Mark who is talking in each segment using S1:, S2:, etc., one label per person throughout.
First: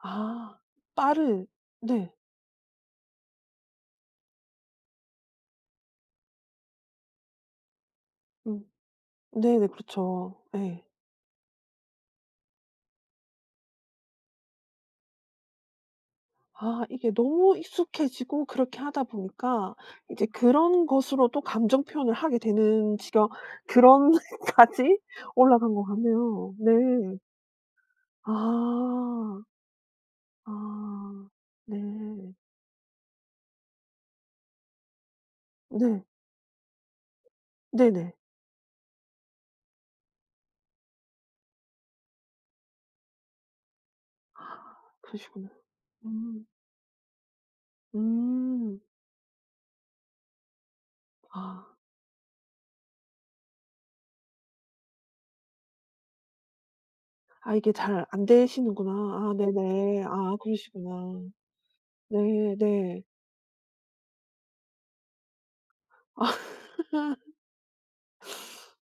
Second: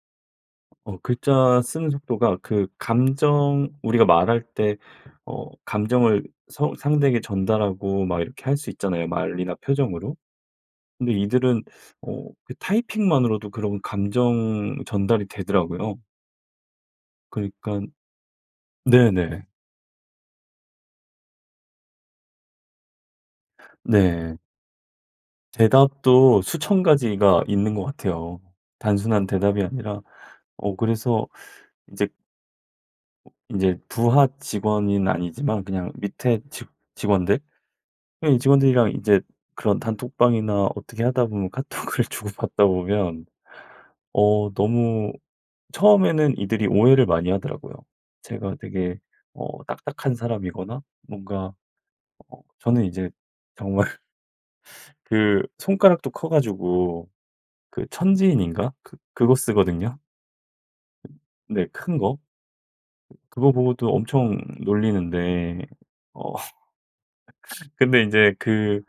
S1: 아.
S2: 어.
S1: 빠를
S2: 글자 쓰는
S1: 네.
S2: 속도가 그 감정 우리가 말할 때 어 감정을 서 상대에게 전달하고 막 이렇게 할
S1: 음.
S2: 수 있잖아요, 말이나
S1: 네네.
S2: 표정으로.
S1: 그렇죠. 네.
S2: 근데 이들은 어 그 타이핑만으로도 그런 감정 전달이 되더라고요.
S1: 아. 이게 너무
S2: 그러니깐
S1: 익숙해지고 그렇게 하다
S2: 네네.
S1: 보니까 이제 그런 것으로도 감정 표현을 하게 되는 지경
S2: 네.
S1: 그런까지 올라간 것
S2: 대답도
S1: 같네요.
S2: 수천
S1: 네.
S2: 가지가 있는 것 같아요. 단순한
S1: 아.
S2: 대답이 아니라. 어.
S1: 아.
S2: 그래서 이제
S1: 네.
S2: 어 인제 부하직원인 아니지만 그냥
S1: 네.
S2: 밑에 직 직원들?
S1: 네네.
S2: 그냥 이 직원들이랑 이제 그런 단톡방이나 어떻게 하다 보면 카톡을 주고받다 보면 어
S1: 아.
S2: 너무
S1: 그러시구나.
S2: 처음에는
S1: 음.
S2: 이들이 오해를 많이 하더라고요. 제가
S1: 음.
S2: 되게 어 딱딱한 사람이거나 뭔가
S1: 아.
S2: 어 저는 이제 정말 그 손가락도 커 가지고
S1: 아. 이게
S2: 그
S1: 잘
S2: 천지인인가
S1: 안되시는구나.
S2: 그
S1: 아.
S2: 그거 쓰거든요.
S1: 네네. 아아. 그러시구나.
S2: 네. 큰 거.
S1: 네. 네.
S2: 그거 보고도 엄청 놀리는데. 어. 근데 인제 그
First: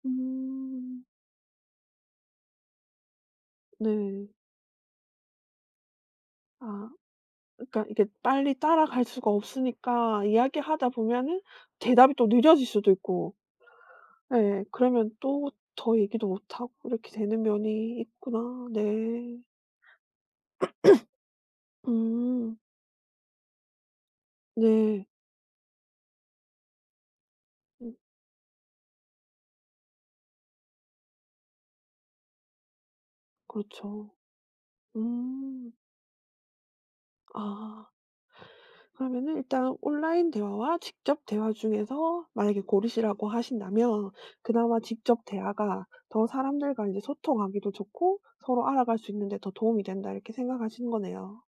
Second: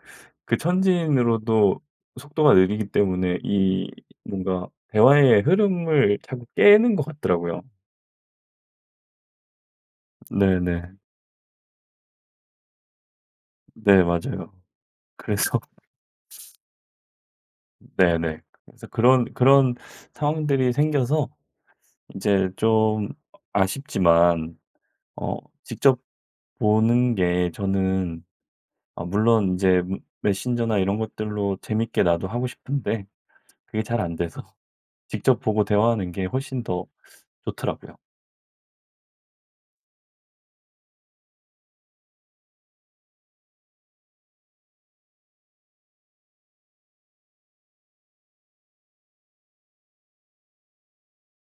S2: 그
S1: 음.
S2: 천지인으로도 속도가 느리기 때문에 이
S1: 네.
S2: 뭔가 대화의 흐름을 자꾸
S1: 아.
S2: 깨는 것 같더라고요.
S1: 그니까 이게 빨리 따라갈 수가 없으니까 이야기하다
S2: 네네.
S1: 보면은 대답이 또 늦어질 수도 있고
S2: 네. 맞아요.
S1: 예예 그러면 또
S2: 그래서
S1: 더 얘기도 못하고 이렇게 되는
S2: 음
S1: 면이
S2: 네네.
S1: 있구나.
S2: 그래서 그런,
S1: 네.
S2: 그런 상황들이 생겨서 인제
S1: 음.
S2: 좀 아 아쉽지만
S1: 네.
S2: 어 직접 보는 게
S1: 음.
S2: 저는 어 물론 인제 메 메신저나 이런 것들로 재밌게 나도 하고 싶은데 그게 잘
S1: 그렇죠.
S2: 안돼서 직접 보고
S1: 음.
S2: 대화하는 게 훨씬 더
S1: 아.
S2: 좋더라고요.
S1: 그러면은 일단 온라인 대화와 직접 대화 중에서 만약에 고르시라고 하신다면 '그나마 직접 대화가 더 사람들과 인제 소통하기도 좋고 서로 알아갈 수 있는데 더 도움이 된다.' 이렇게 생각하시는 거네요.